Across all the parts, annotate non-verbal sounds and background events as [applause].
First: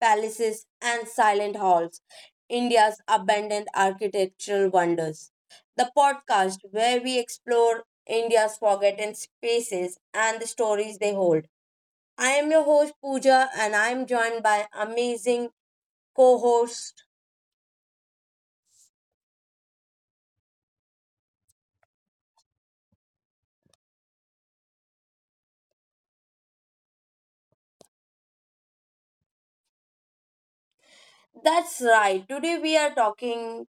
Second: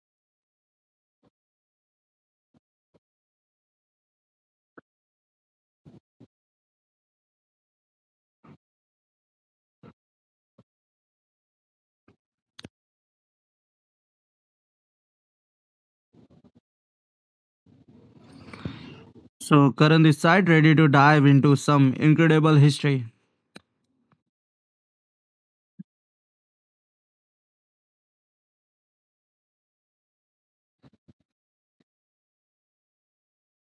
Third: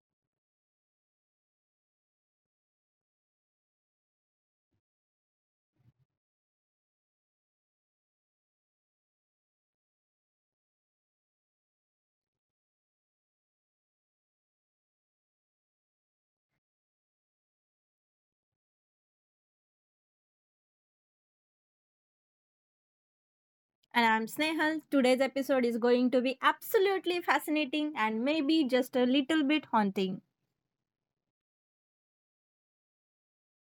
Palaces and Silent Halls, India's abandoned architectural wonders. The podcast where we explore India's forgotten spaces and the stories they hold. I am your host Pooja and I am joined by amazing co-host. So, Karan this side, ready to dive into some incredible history. And I'm Snehal. Today's episode is going to be absolutely fascinating and maybe just a little bit haunting. That's right. Today we are talking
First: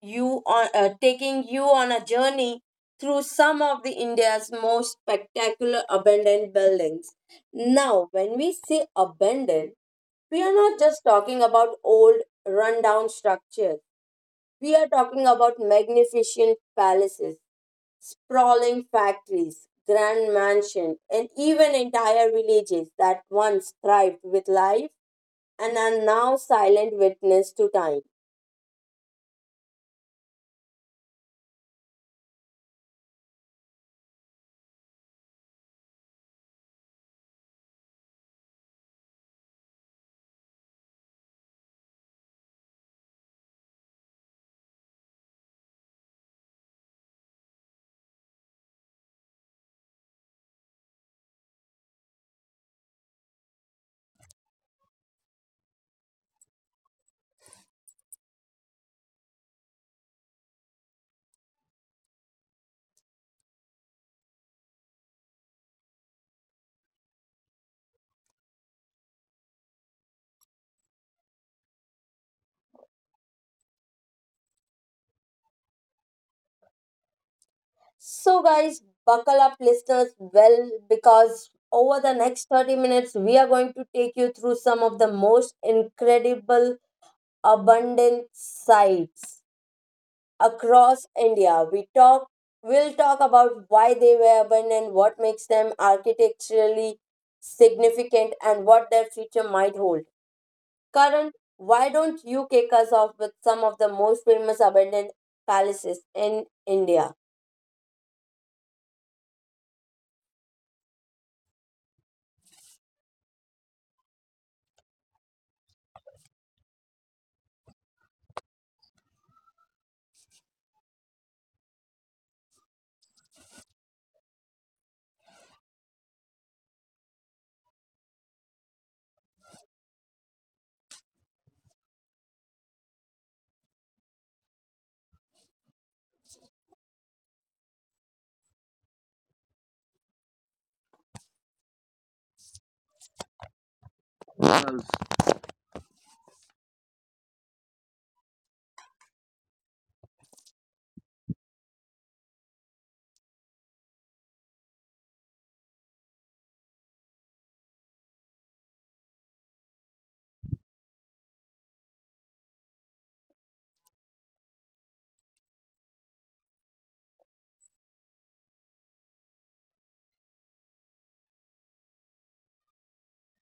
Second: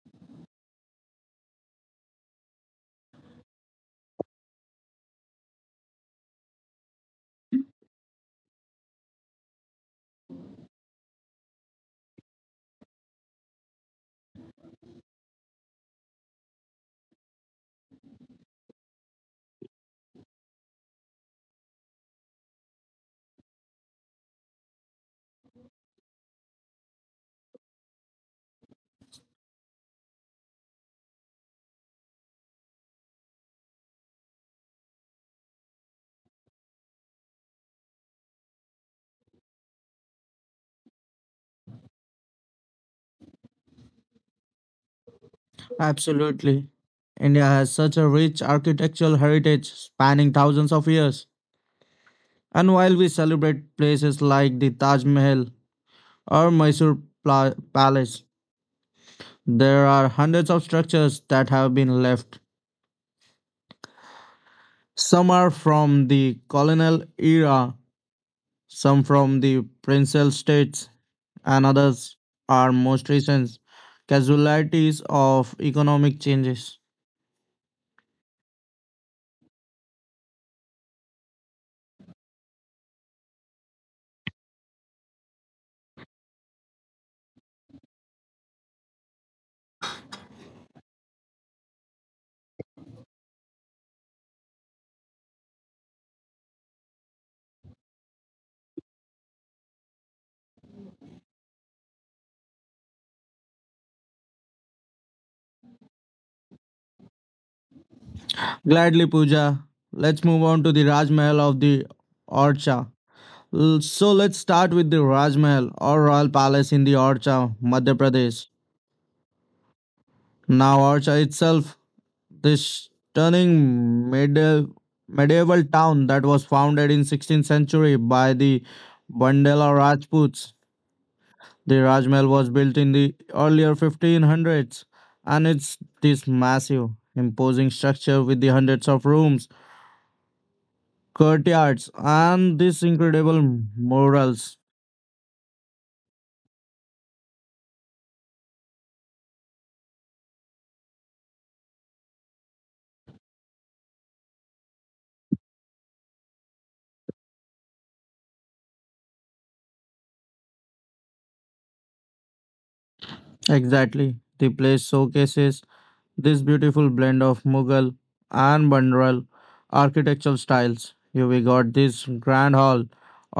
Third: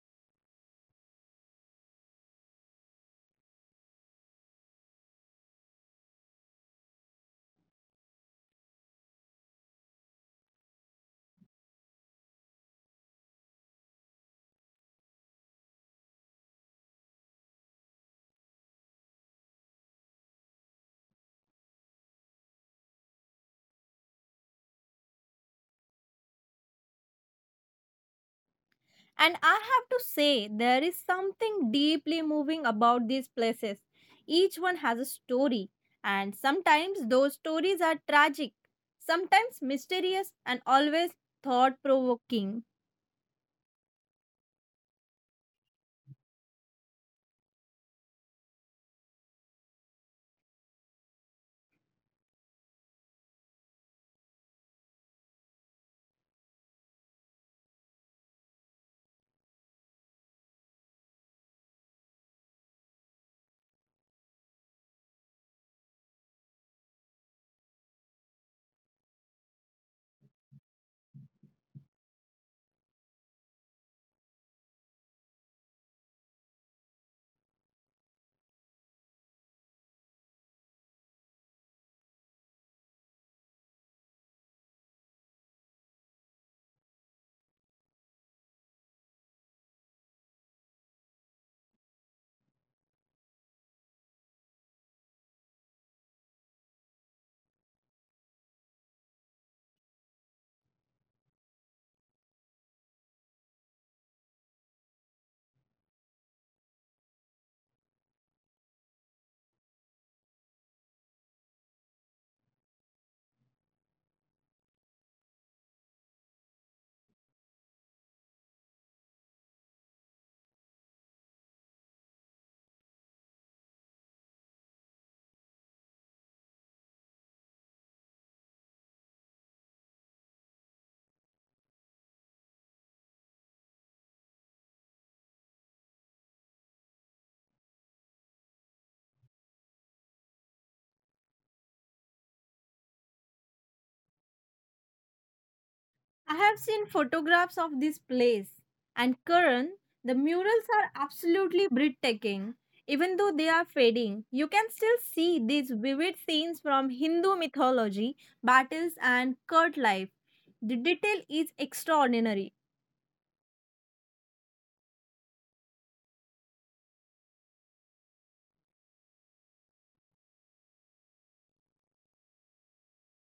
you on taking you on a journey through some of the India's most spectacular abandoned buildings. Now, when we say abandoned, we are not just talking about old rundown structures. We are talking about magnificent palaces, sprawling factories, grand mansions, and even entire villages that once thrived with life and are now silent witness to time. And I have to say, there is something deeply moving about these places. Each one has a story, and sometimes those stories are tragic, sometimes mysterious, and always thought provoking. Absolutely. India has such a rich architectural heritage spanning thousands of years. And while we celebrate places like the Taj Mahal or Mysore Palace, there are hundreds of structures that have been left. Some are from the colonial era, some from the princely states, and others are most recent casualties of economic changes. So, guys, buckle up, listeners, well, because over the next 30 minutes, we are going to take you through some of the most incredible abundant sights across India. We talk will talk about why they were abandoned, what makes them architecturally significant and what their future might hold. Karan, why don't you kick us off with some of the most famous abandoned palaces in India? Gladly, Pooja. Let's move on to the Raj Mahal of the Orcha. So let's start with the Raj Mahal or Royal Palace in the Orcha, Madhya Pradesh. Now, Orcha itself, this stunning medieval town that was founded in 16th century by the Bandela Rajputs. The Raj Mahal was built in the earlier 1500s, and it's this massive, imposing structure with the hundreds of rooms courtyards and these incredible murals. I have seen photographs of this place, and Karan, the murals are absolutely breathtaking. Even though they are fading, you can still see these vivid scenes from Hindu mythology, battles, and court life. The detail is extraordinary. Exactly. The place showcases this beautiful blend of Mughal and Bandral architectural styles. Here we got this grand hall,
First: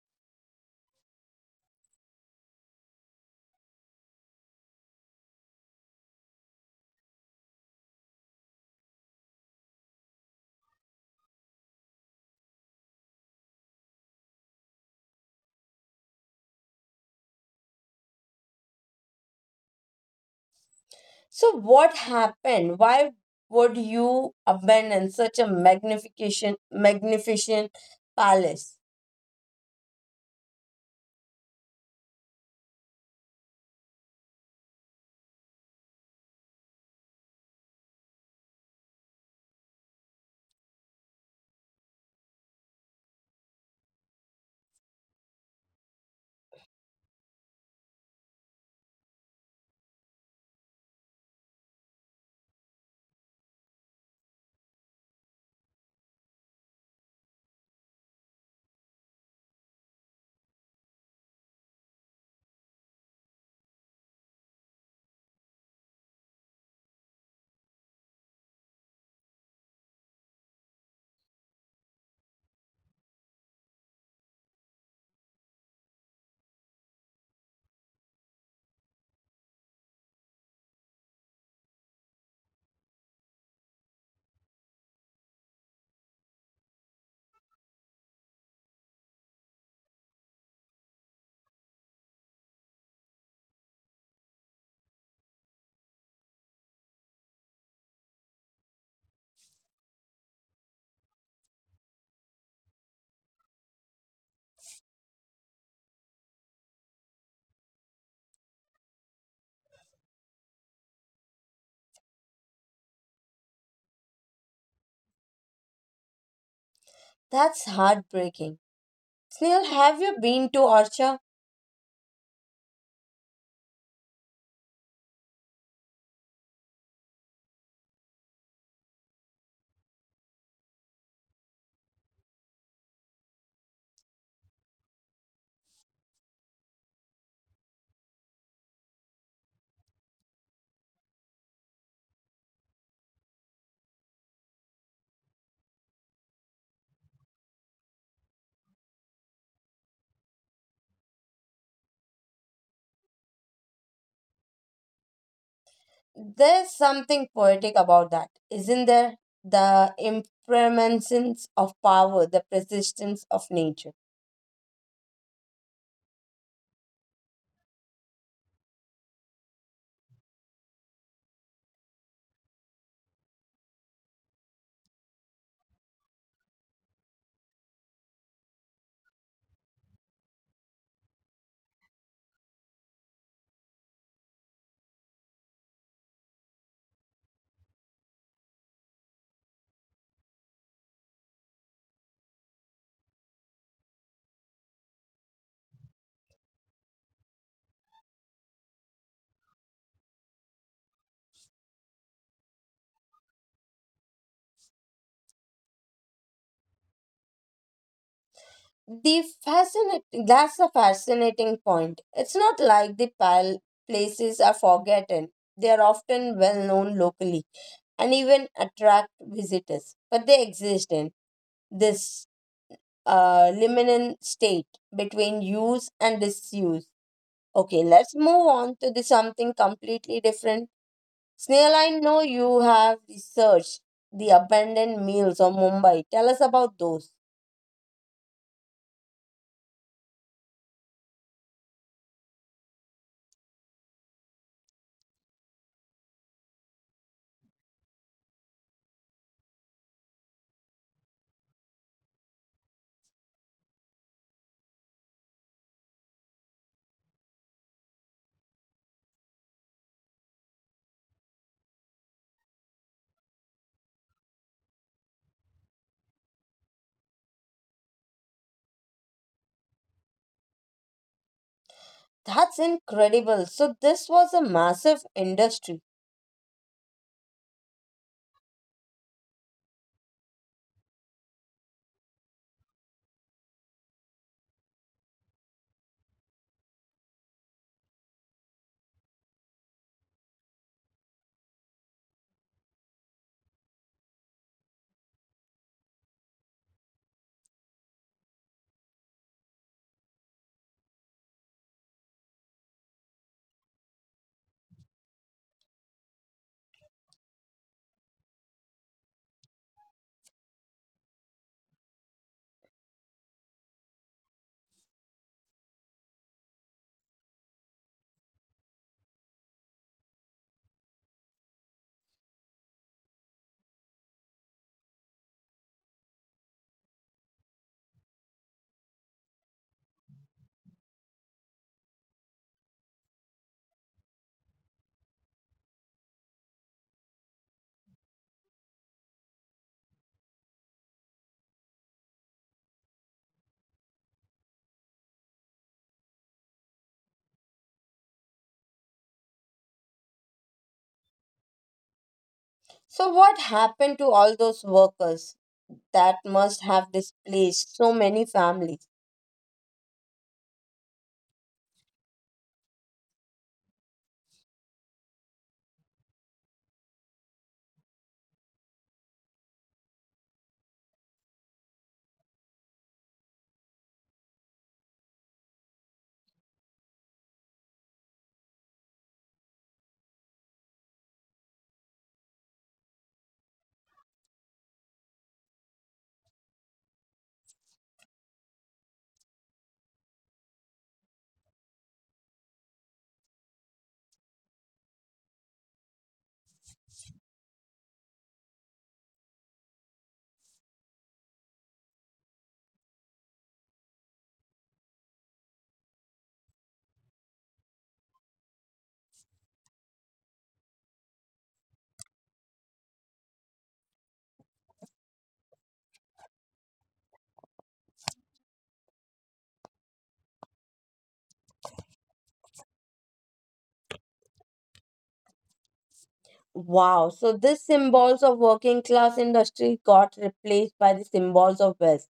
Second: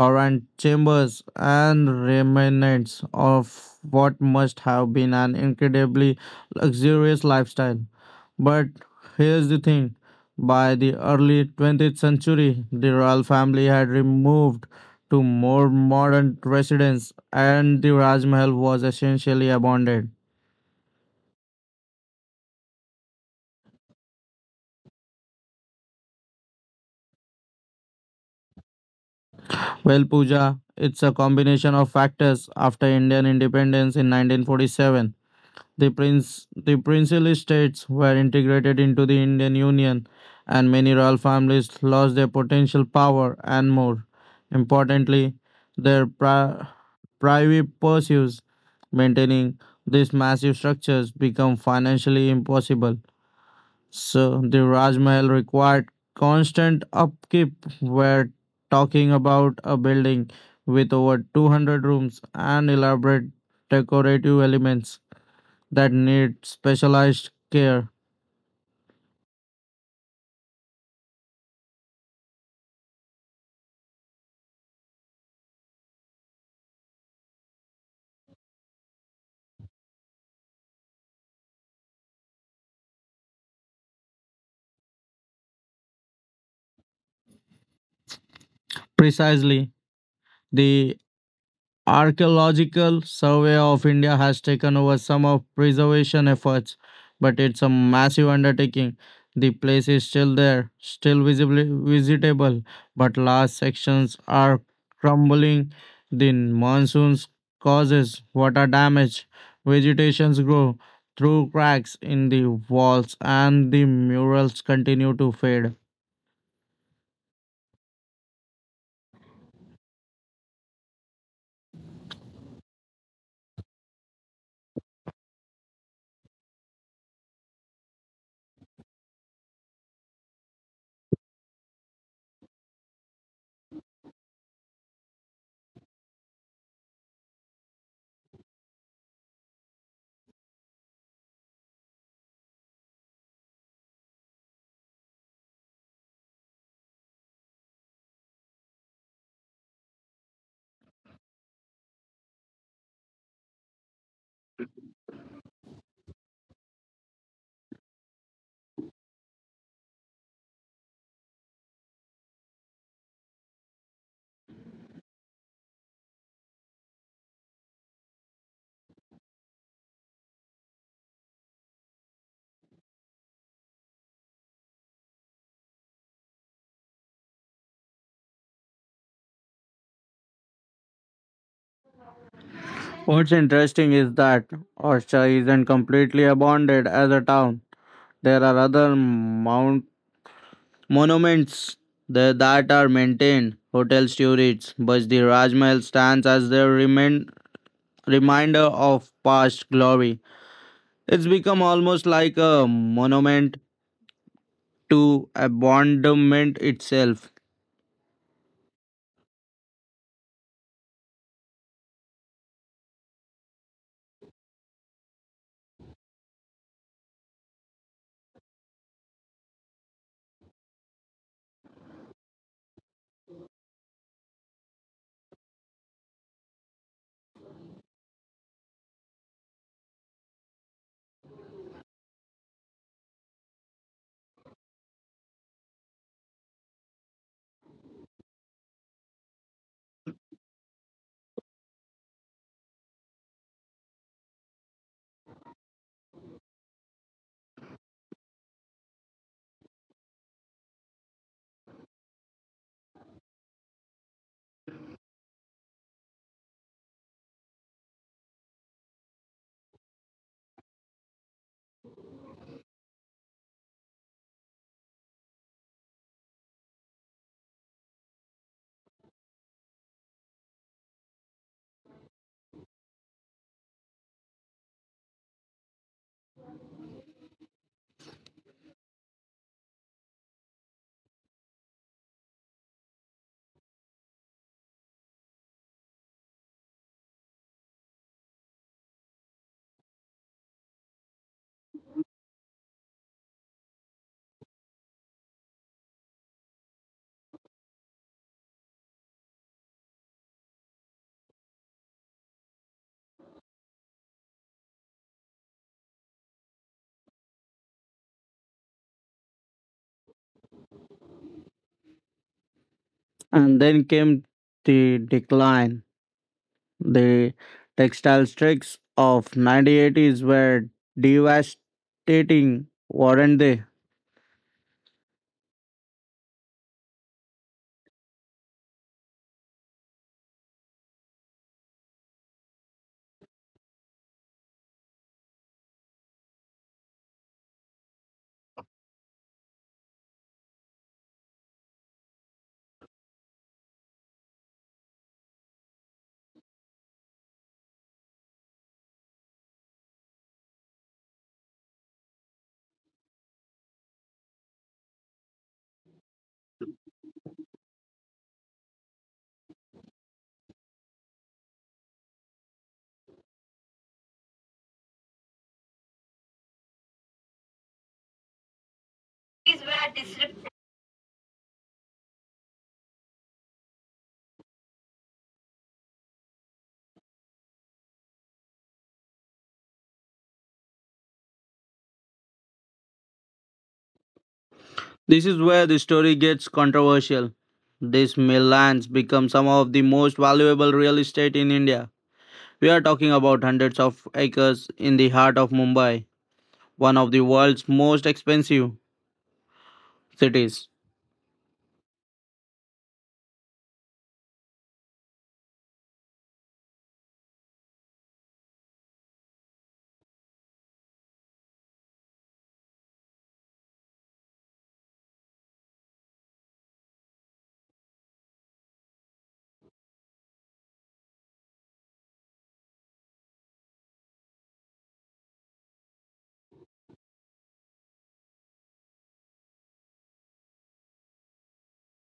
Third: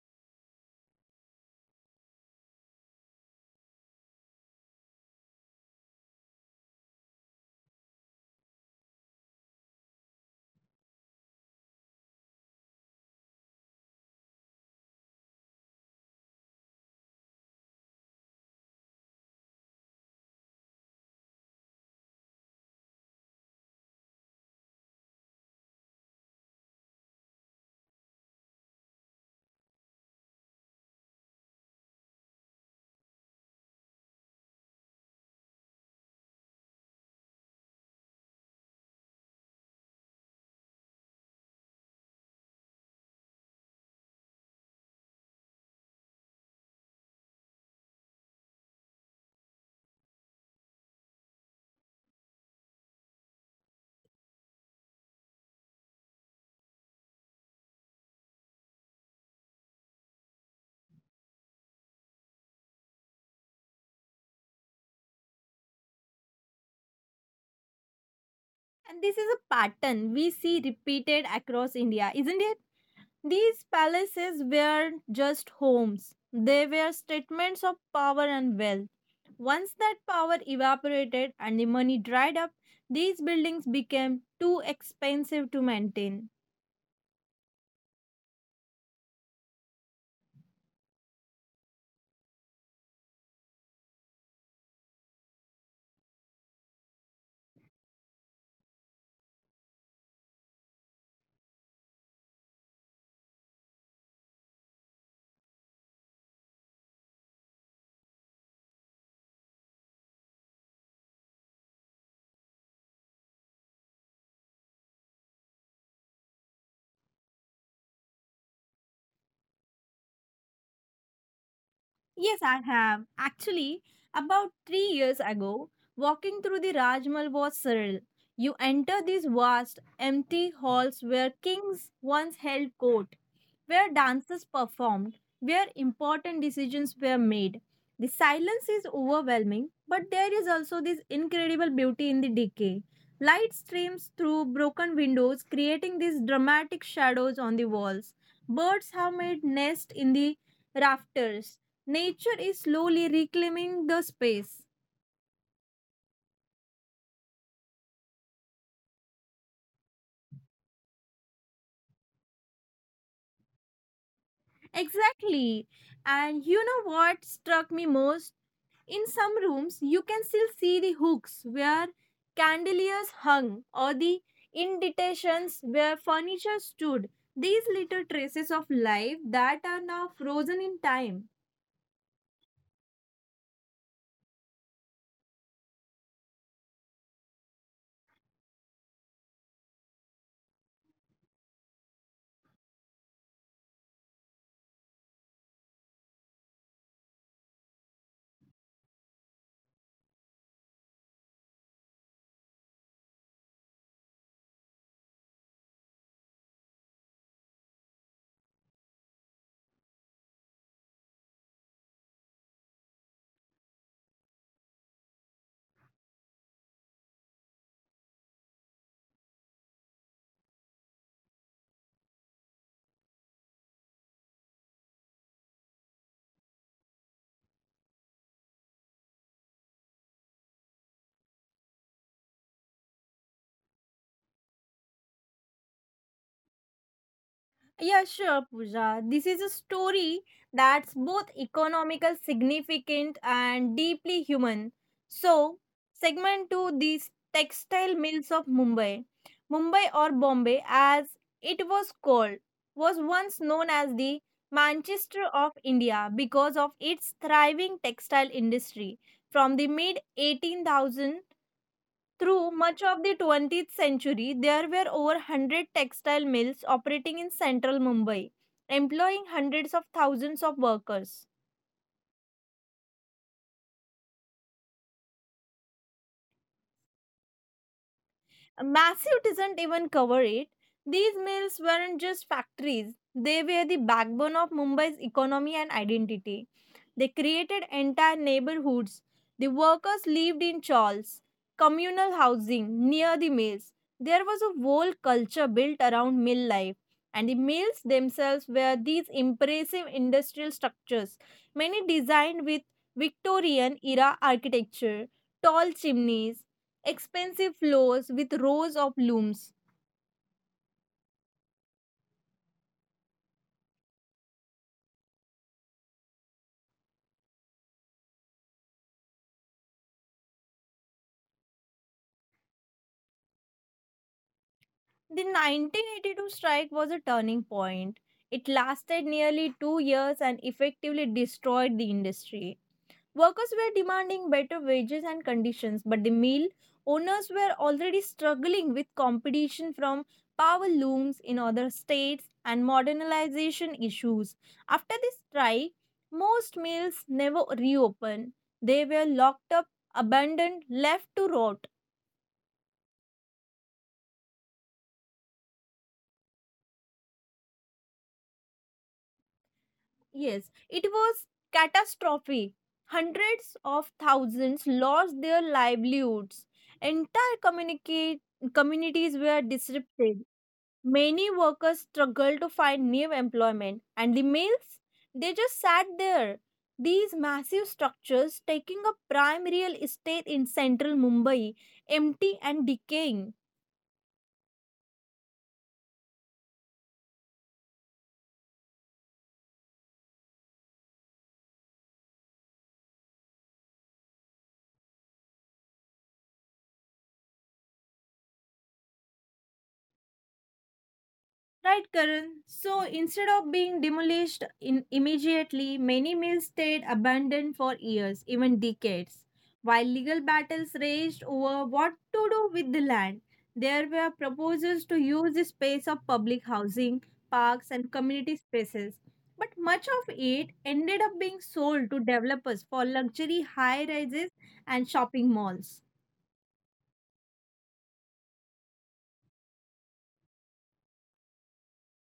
orient chambers, and remnants of what must have been an incredibly luxurious lifestyle. But here's the thing, by the early 20th century, the royal family had removed to more modern residence, and the Raj Mahal was essentially abandoned. So what happened? Why would you abandon such a magnification magnificent palace? Well, Pooja, it's a combination of factors. After Indian independence in 1947, the princely states were integrated into the Indian Union, and many royal families lost their potential power and more. Importantly, their private pursuits maintaining these massive structures become financially impossible. So the Rajmahal required constant upkeep. We're talking about a building with over 200 rooms and elaborate decorative elements that need specialized care. And this is a pattern we see repeated across India, isn't it? These palaces were just homes. They were statements of power and wealth. Once that power evaporated and the money dried up, these buildings became too expensive to maintain. Precisely, the Archaeological Survey of India has taken over some of preservation efforts, but it's a massive undertaking. The place is still there, still visibly visitable, but large sections are crumbling. The monsoons causes water damage. Vegetations grow through cracks in the walls, and the murals continue to fade. That's heartbreaking. Snail, have you been to Archa? Yes, I have. Actually, about 3 years ago, walking through the Rajmal was surreal. You enter these vast, empty halls where kings once held court, where dances performed, where important decisions were made. The silence is overwhelming, but there is also this incredible beauty in the decay. Light streams through broken windows, creating these dramatic shadows on the walls. Birds have made nests in the rafters. Nature is slowly reclaiming the space. There's something poetic about that, isn't there? The impermanence of power, the persistence of nature. Exactly. And you know what struck me most? In some rooms, you can still see the hooks where chandeliers hung or the indentations where furniture stood. These little traces of life that are now frozen in time. What's interesting is that Osha isn't completely abandoned as a town. There are other mount monuments there that are maintained, hotel turrets, but the Rajmahal stands as their remain, reminder of past glory. It's become almost like a monument to abandonment itself. That's a fascinating point. It's not like the places are forgotten. They are often well known locally and even attract visitors, but they exist in this liminal state between use and disuse. Okay, let's move on to the something completely different. Snail, I know you have researched the abandoned meals of Mumbai. Tell us about those. Yeah, sure, Pooja. This is a story that's both economical significant and deeply human. So, segment two, these textile mills of Mumbai. Mumbai, or Bombay, as it was called, was once known as the Manchester of India because of its thriving textile industry. From the mid 18,000 through much of the 20th century, there were over 100 textile mills operating in central Mumbai, employing hundreds of thousands of workers. That's incredible. So, this was a massive industry. Massive doesn't even cover it. These mills weren't just factories, they were the backbone of Mumbai's economy and identity. They created entire neighborhoods. The workers lived in chawls, communal housing near the mills. There was a whole culture built around mill life, and the mills themselves were these impressive industrial structures, many designed with Victorian era architecture, tall chimneys, expensive floors with rows of looms. And then came the decline. The textile strikes of 1980s were devastating, weren't they? The 1982 strike was a turning point. It lasted nearly 2 years and effectively destroyed the industry. Workers were demanding better wages and conditions, but the mill owners were already struggling with competition from power looms in other states and modernization issues. After the strike, most mills never reopened. They were locked up, abandoned, left to rot. So, what happened to all those workers that must have displaced so many families? Yes, it was catastrophe. Hundreds of thousands lost their livelihoods. Entire communities were disrupted. Many workers struggled to find new employment, and the males, they just sat there. These massive structures taking up prime real estate in central Mumbai, empty and decaying. This is where the story gets controversial. These mill lands become some of the most valuable real estate in India. We are talking about hundreds of acres in the heart of Mumbai, one of the world's most expensive cities. Right, Karan. So instead of being demolished in immediately, many mills stayed abandoned for years, even decades. While legal battles raged over what to do with the land, there were proposals to use the space of public housing, parks, and community spaces. But much of it ended up being sold to developers for luxury high rises and shopping malls. Wow. So, this symbols of working class industry got replaced by the symbols of wealth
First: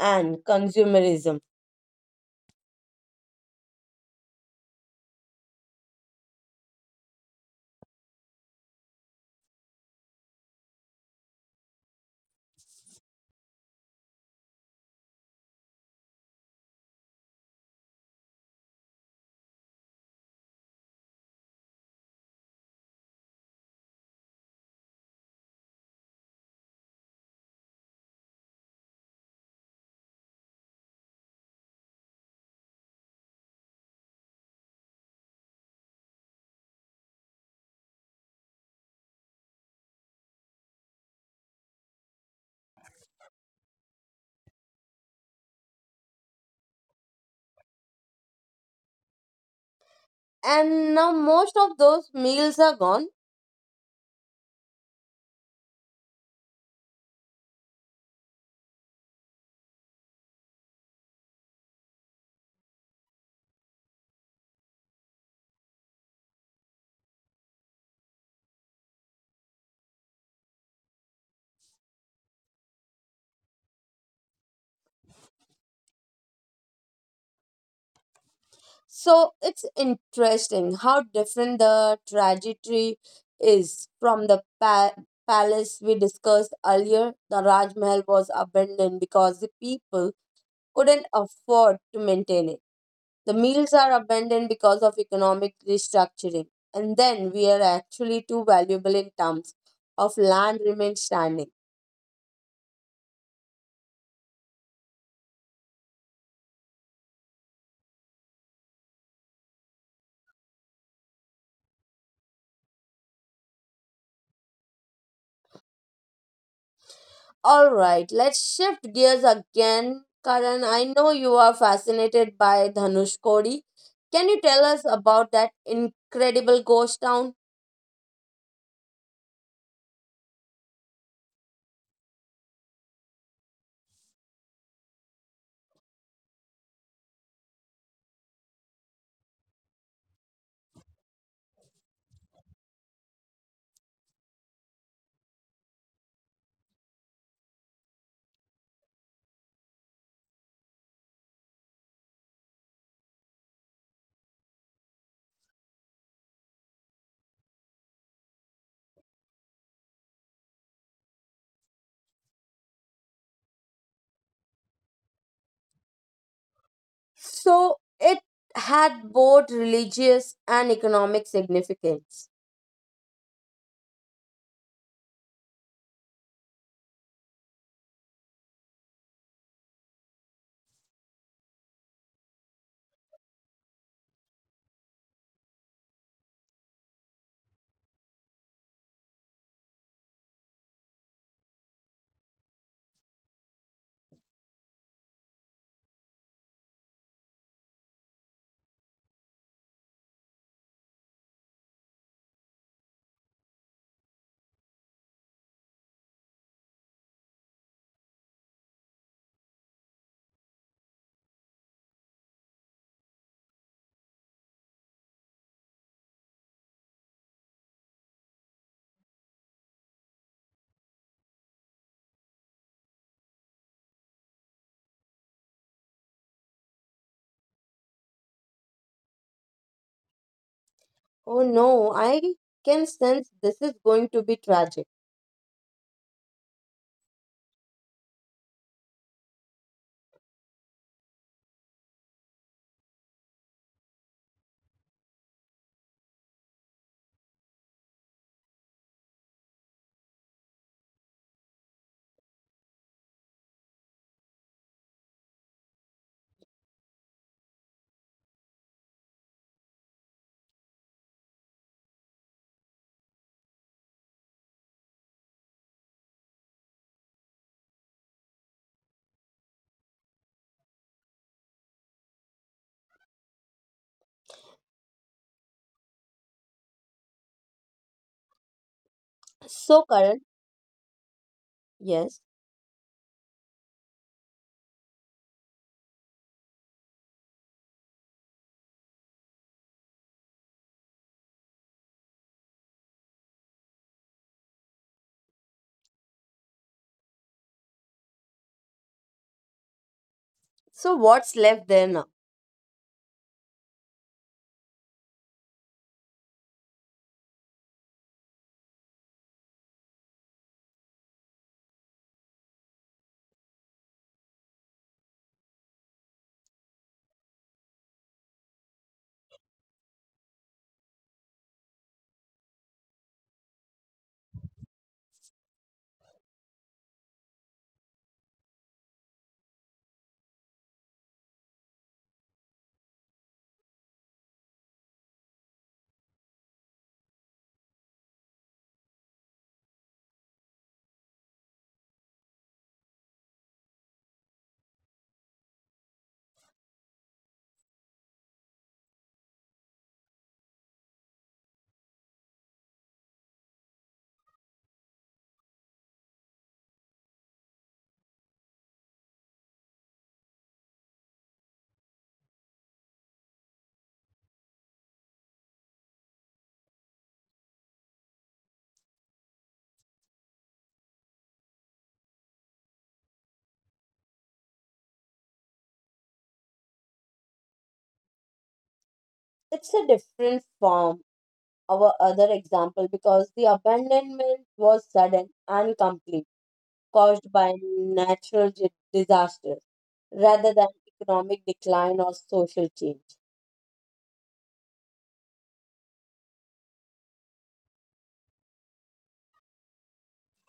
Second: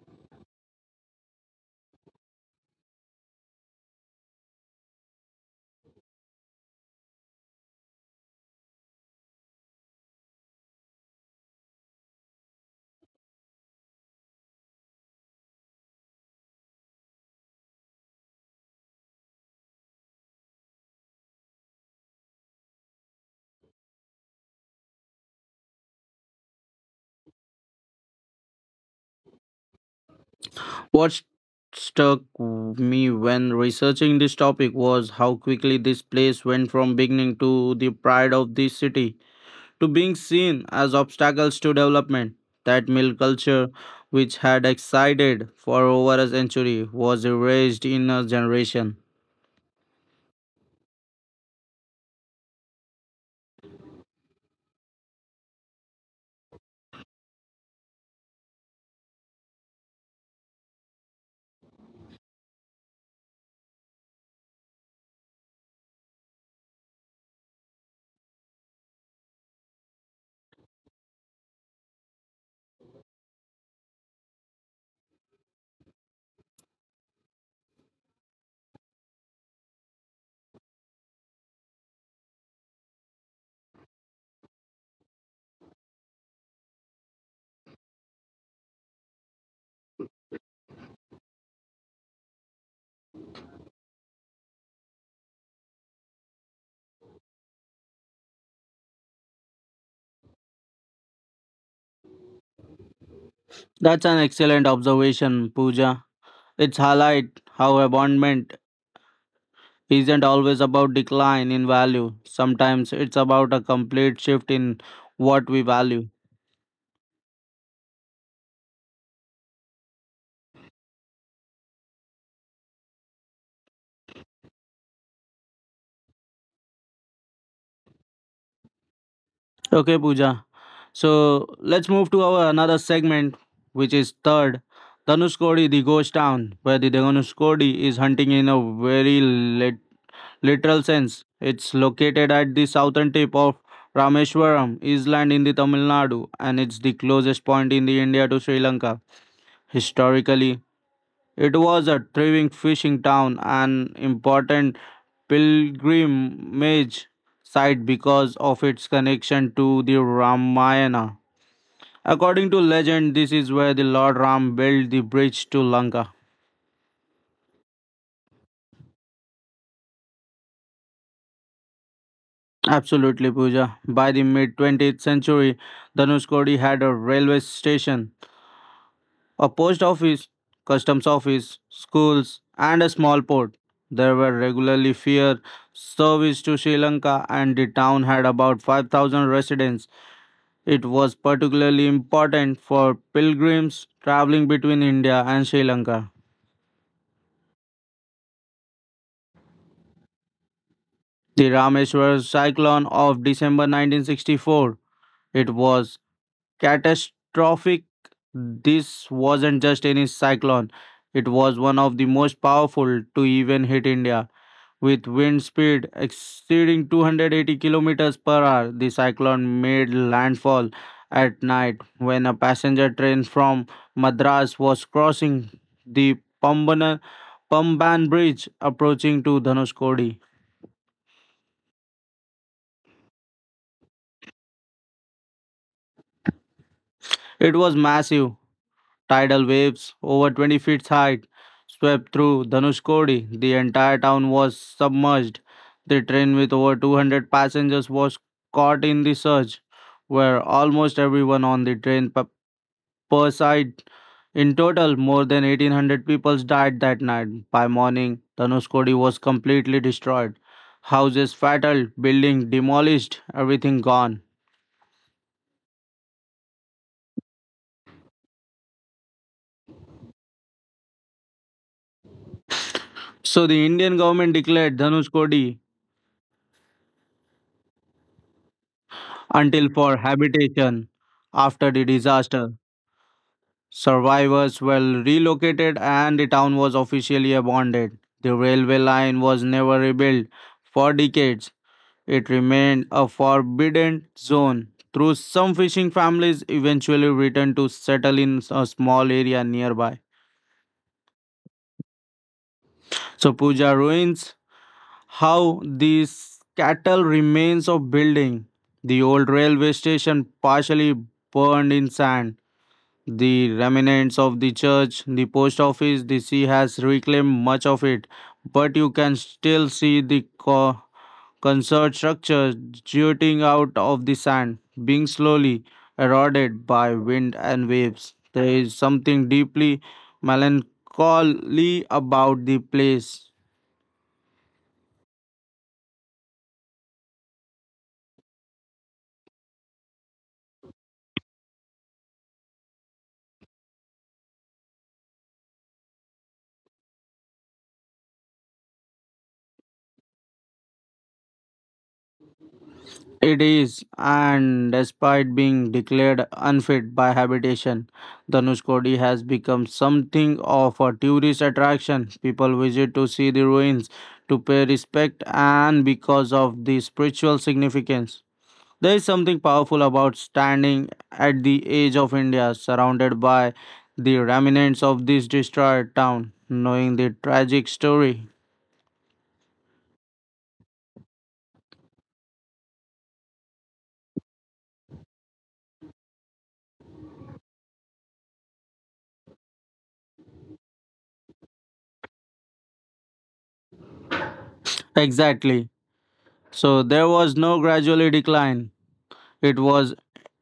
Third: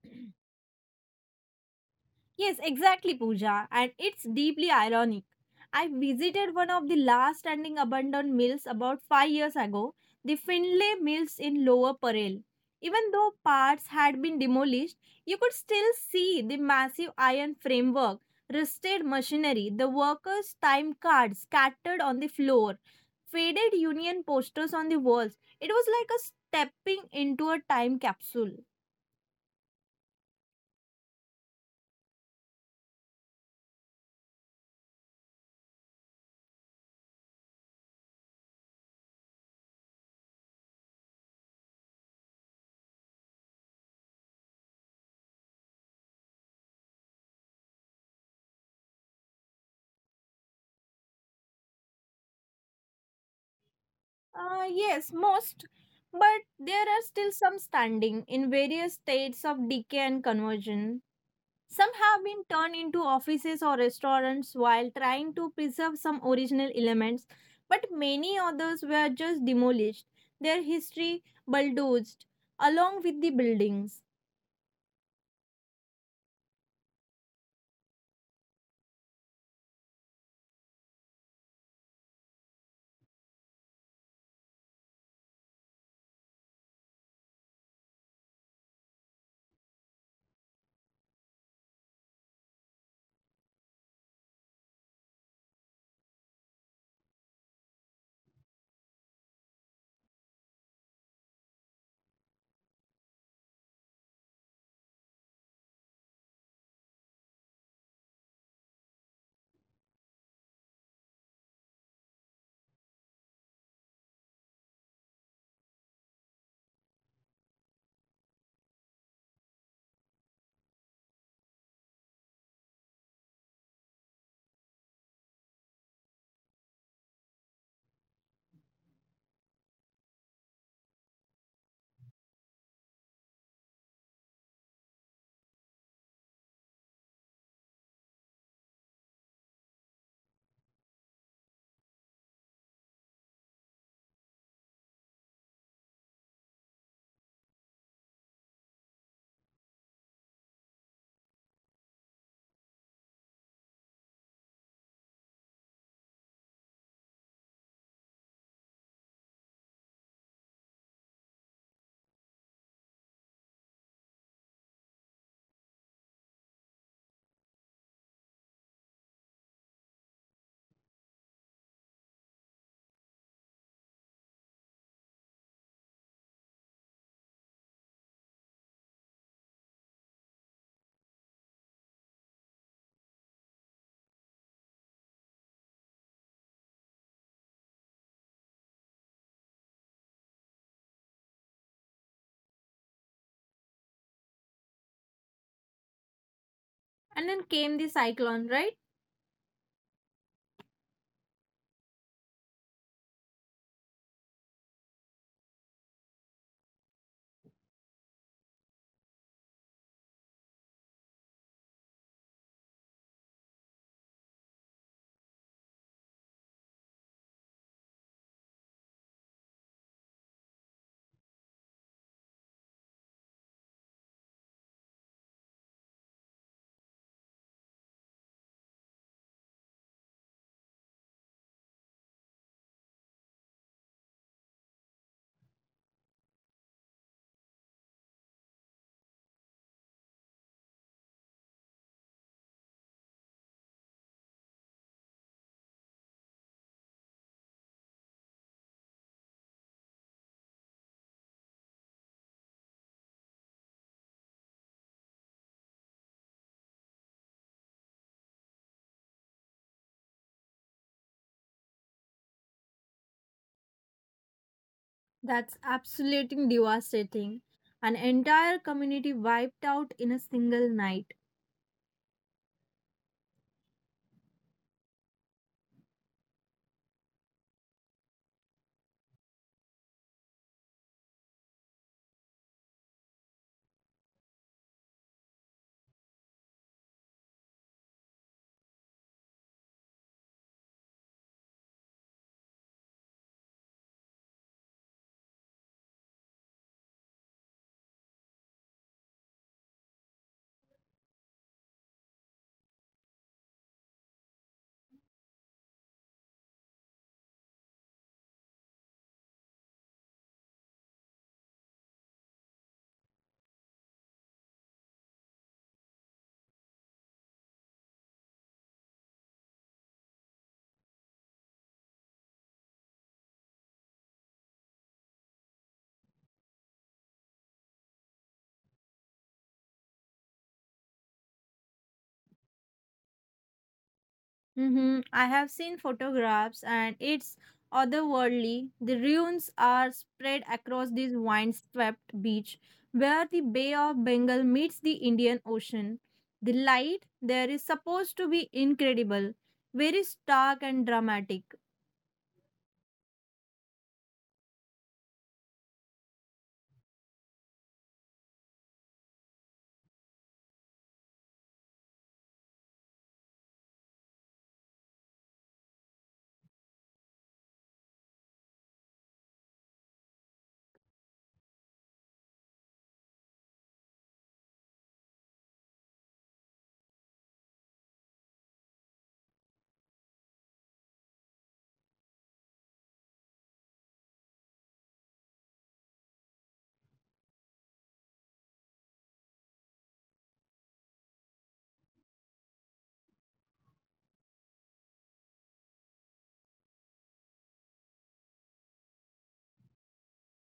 and consumerism. Yes, exactly, Pooja, and it's deeply ironic. I visited one of the last standing abandoned mills about 5 years ago, the Findlay Mills in Lower Parel. Even though parts had been demolished, you could still see the massive iron framework, rusted machinery, the workers' time cards scattered on the floor, faded union posters on the walls. It was like a stepping into a time capsule. What struck me when researching this topic was how quickly this place went from beginning to the pride of the city, to being seen as obstacles to development. That milk culture, which had existed for over a century, was erased in a generation. And now most of those meals are gone. Yes, most, but there are still some standing in various states of decay and conversion. Some have been turned into offices or restaurants while trying to preserve some original elements, but many others were just demolished, their history bulldozed along with the buildings. So it's interesting how different the trajectory is from the palace we discussed earlier. The Raj Mahal was abandoned because the people couldn't afford to maintain it. The mills are abandoned because of economic restructuring. And then we are actually too valuable in terms of land remains standing. That's an excellent observation, Pooja. It's highlight how abandonment isn't always about decline in value. Sometimes it's about a complete shift in what we value. All right, let's shift gears again. Karan, I know you are fascinated by Dhanush Kodi. Can you tell us about that incredible ghost town? Okay, Pooja. So let's move to our another segment, which is third, Dhanushkodi, the ghost town, where the Dhanushkodi is hunting in a very literal sense. It's located at the southern tip of Rameshwaram Island in the Tamil Nadu, and it's the closest point in the India to Sri Lanka. Historically, it was a thriving fishing town and important pilgrimage site because of its connection to the Ramayana. According to legend, this is where the Lord Ram built the bridge to Lanka. So, it had both religious and economic significance. Absolutely, Pooja. By the mid 20th century, Dhanushkodi had a railway station, a post office, customs office, schools, and a small port. There were regularly fear service to Sri Lanka, and the town had about 5,000 residents. It was particularly important for pilgrims traveling between India and Sri Lanka. And then came the cyclone, right? The Rameshwar cyclone of December 1964. It was catastrophic. This wasn't just any cyclone, it was one of the most powerful to even hit India. With wind speed exceeding 280 kilometers per hour, the cyclone made landfall at night when a passenger train from Madras was crossing the Pambana, Pamban Bridge approaching to Dhanuskodi. Oh no, I can sense this is going to be tragic. It was massive. Tidal waves over 20 feet high swept through Dhanushkodi. The entire town was submerged. The train with over 200 passengers was caught in the surge, where almost everyone on the train per per. In total, more than 1800 people died that night. By morning, Dhanushkodi was completely destroyed. Houses fataled, buildings demolished, everything gone. That's absolutely devastating. An entire community wiped out in a single night. So the Indian government declared Dhanushkodi until So, for Karan, habitation. After the yes. disaster, survivors were relocated and the town was officially abandoned. The railway line was never rebuilt for decades. It remained a forbidden zone. Through some fishing families eventually returned to settle in a small area nearby. So, what's left there now? So Puja ruins how these cattle remains of building. The old railway station partially burned in sand, the remnants of the church, the post office, the sea has reclaimed much of it, but you can still see the concert structure jutting out of the sand, being slowly eroded by wind and waves. There is something deeply melancholy about the place. Mm-hmm. I have seen photographs, and it's otherworldly. The ruins are spread across this wine swept beach where the Bay of Bengal meets the Indian Ocean. The light there is supposed to be incredible, very stark and dramatic. It is, and despite being declared unfit by habitation, Dhanushkodi has become something of a tourist attraction. People visit to see the ruins, to pay respect, and because of the spiritual significance. There is something powerful about standing at the edge of India, surrounded by the remnants of this destroyed town, knowing the tragic story. It's a different form, our other example, because the abandonment was sudden and complete, caused by natural disasters rather than economic decline or social change. Exactly. So there was no gradually decline. It was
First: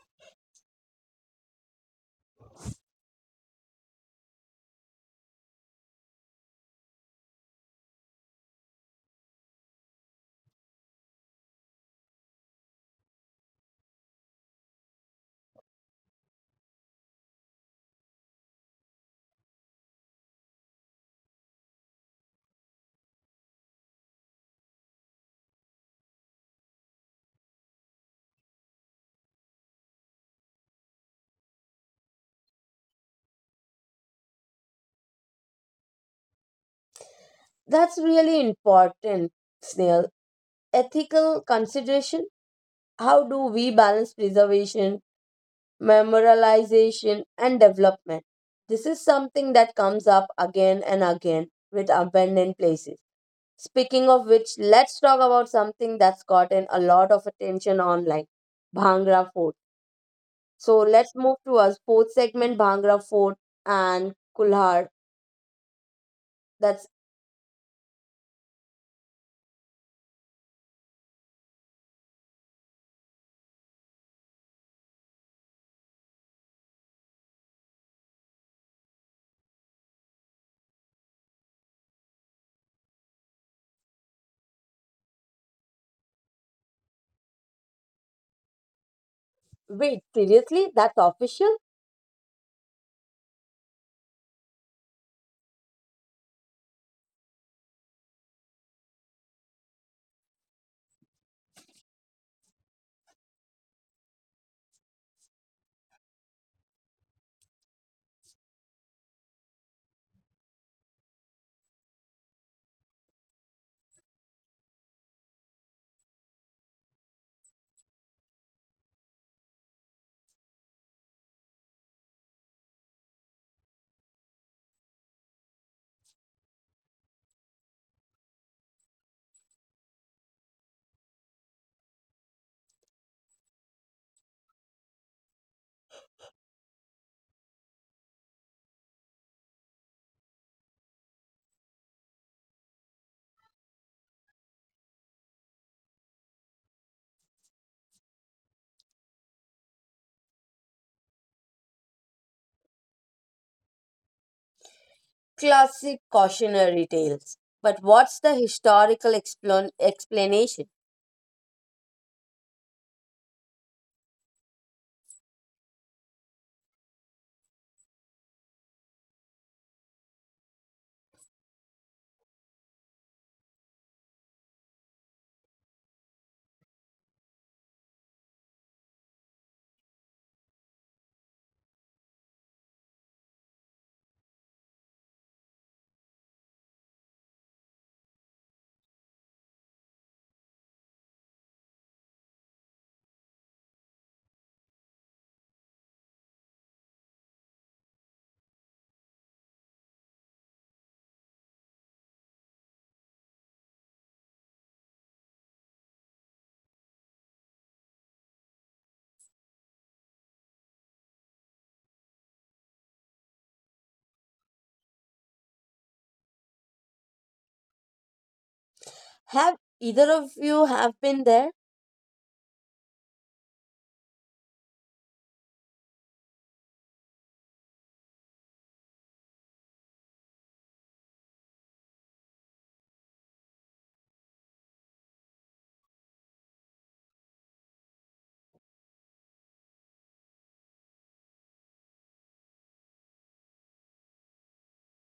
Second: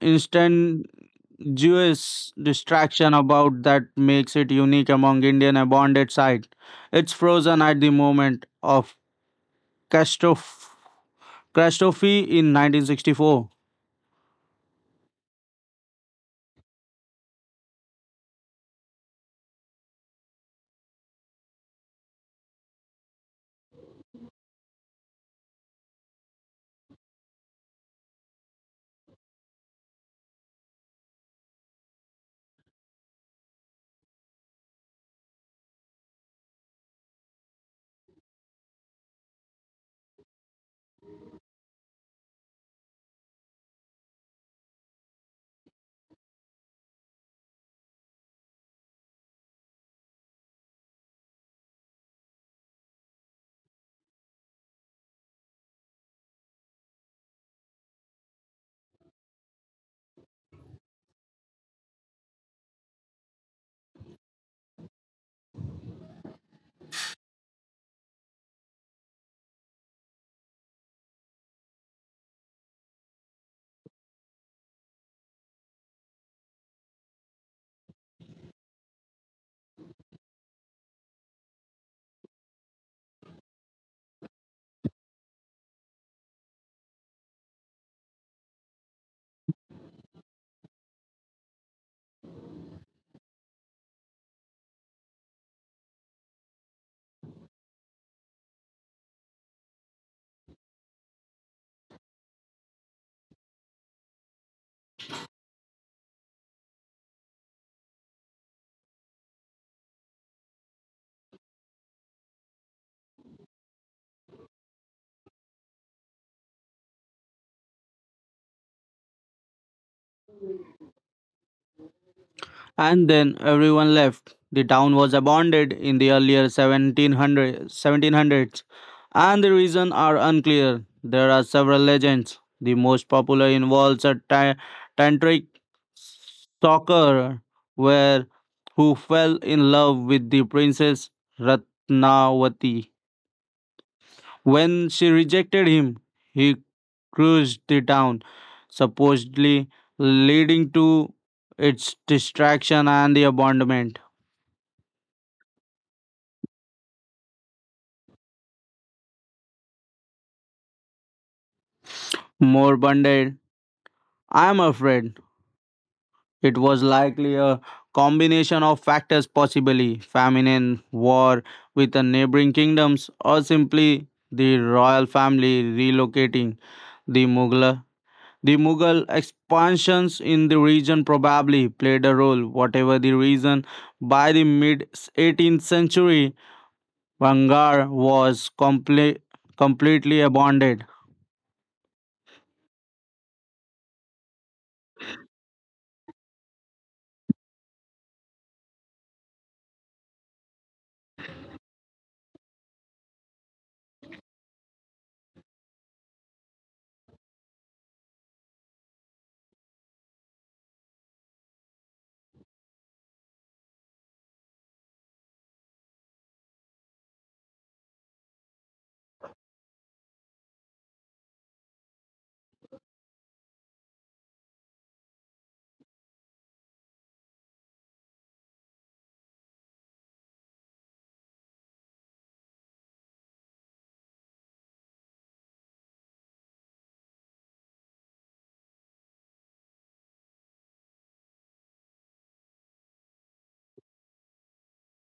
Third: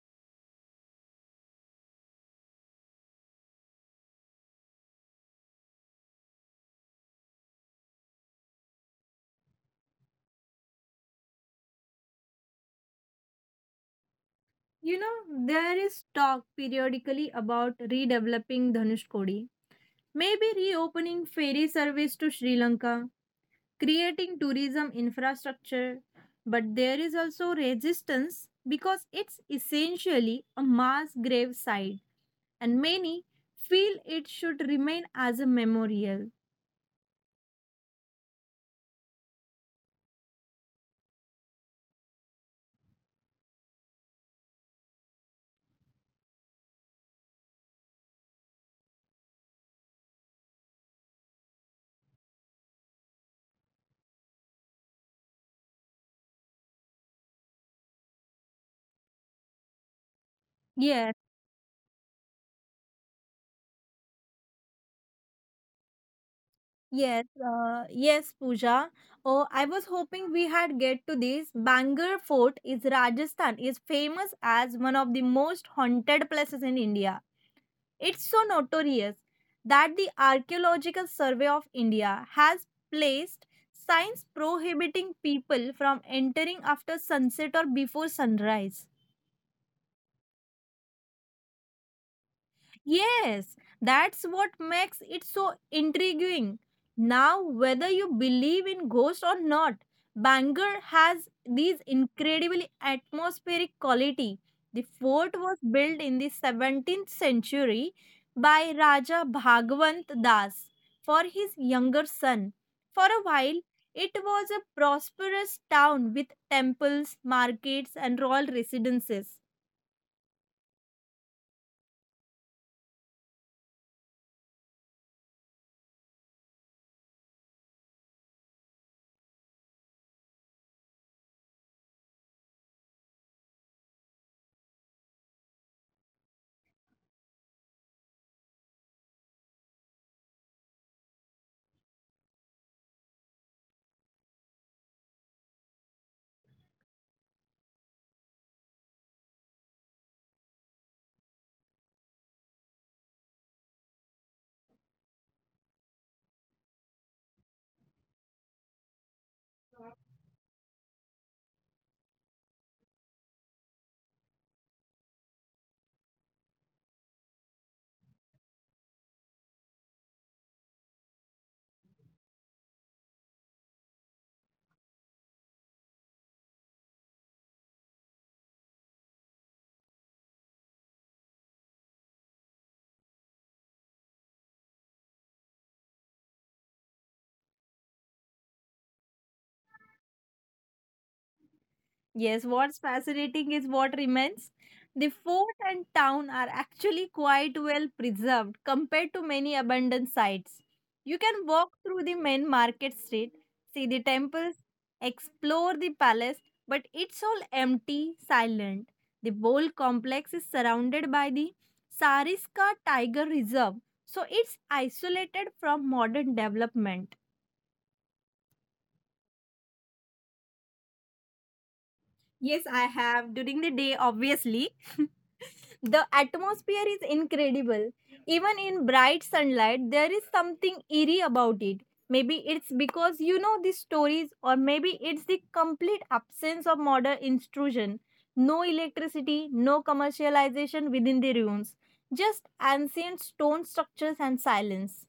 instantaneous distraction about that makes it unique among Indian abandoned site. It's frozen at the moment of catastrophe in 1964. You know, there is talk periodically about redeveloping Dhanushkodi, maybe reopening ferry service to Sri Lanka, creating tourism infrastructure. But there is also resistance because it's essentially a mass grave site, and many feel it should remain as a memorial. That's really important, Snail. Ethical consideration, how do we balance preservation, memorialization, and development? This is something that comes up again and again with abandoned places. Speaking of which, let's talk about something that's gotten a lot of attention online, Bhangra Fort. So Yes, let's move to our sports segment, Bhangra Fort and Kulhar. That's, yes, yes, Pooja. Oh, I was hoping we had get to this. Bangor Fort is Rajasthan is famous as one of the most haunted places in India. It's so notorious that the Archaeological Survey of India has placed signs prohibiting people from entering after sunset or before sunrise. wait, seriously? That's official? Yes, that's what makes it so intriguing. Now, whether you believe in ghosts or not, Bangor has these incredibly atmospheric quality. The fort was built in the 17th century by Raja Bhagwant Das for his younger son. For a while, it was a prosperous town with temples, markets, and royal residences. And then everyone left. The town was abandoned in the earlier 1700s, and the reason are unclear. There are several legends. The most popular involves a tantric stalker where who fell in love with the princess Ratnavati. When she rejected him, he cruised the town, supposedly leading to its destruction and the abandonment. Classic cautionary tales. But what's the historical explanation? More bonded. I am afraid. It was likely a combination of factors, possibly famine, and war with the neighboring kingdoms, or simply the royal family relocating. The Mughal, the Mughal expansions in the region probably played a role. Whatever the reason, by the mid 18th century, Bangar was completely abandoned. Yes, what's fascinating is what remains. The fort and town are actually quite well preserved compared to many abandoned sites. You can walk through the main market street, see the temples, explore the palace, but it's all empty, silent. The bowl complex is surrounded by the Sariska Tiger Reserve, so it's isolated from modern development. Have either of you have been there? Yes, I have. During the day, obviously, [laughs] the atmosphere is incredible. Even in bright sunlight, there is something eerie about it. Maybe it's because you know the stories, or maybe it's the complete absence of modern intrusion. No electricity, no commercialization within the ruins, just ancient stone structures and silence.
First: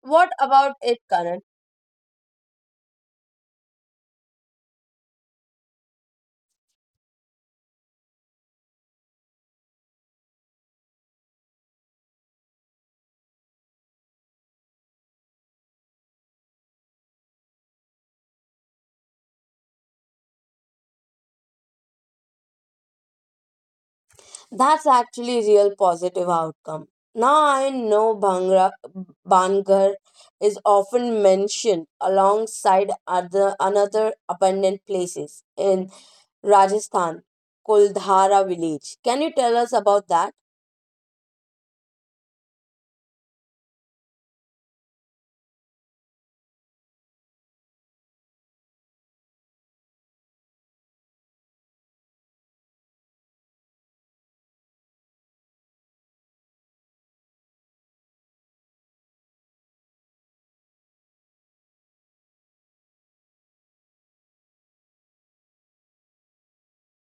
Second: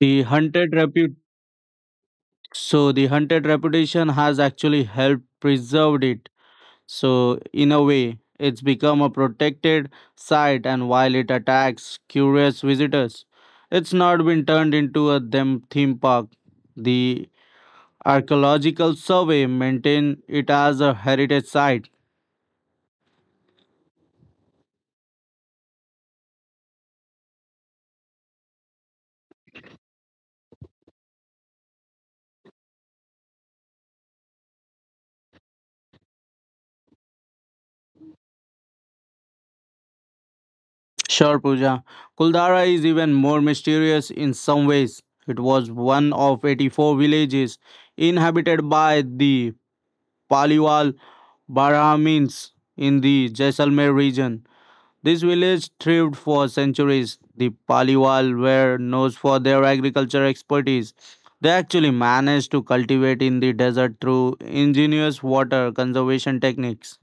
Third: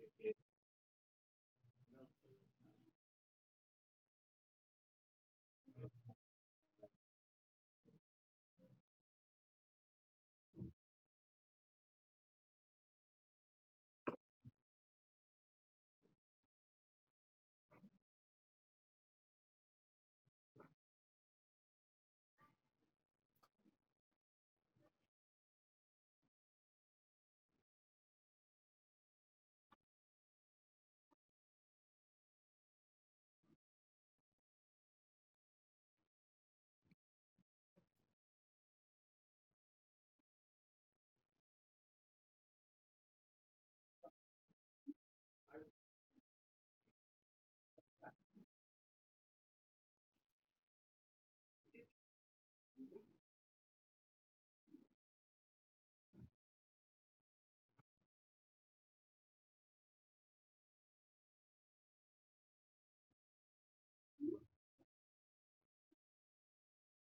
The What hunted about it, repu- Karan? So the hunted reputation has actually helped preserved it. So in a way, it's become a protected site, and while it attacks curious visitors, it's not been turned into a theme park. The archaeological survey maintain it as a heritage site. That's actually a real positive outcome. Now I know Bangar is often mentioned alongside other another abundant places in Rajasthan, Kuldhara village. Can you tell us about that? Sure, Pooja. Kuldara is even more mysterious in some ways. It was one of 84 villages inhabited by the Paliwal Bara means in the Jaisalmer region. This village thrived for centuries. The Paliwal were known for their agriculture expertise. They actually managed to cultivate in the desert through ingenious water conservation techniques.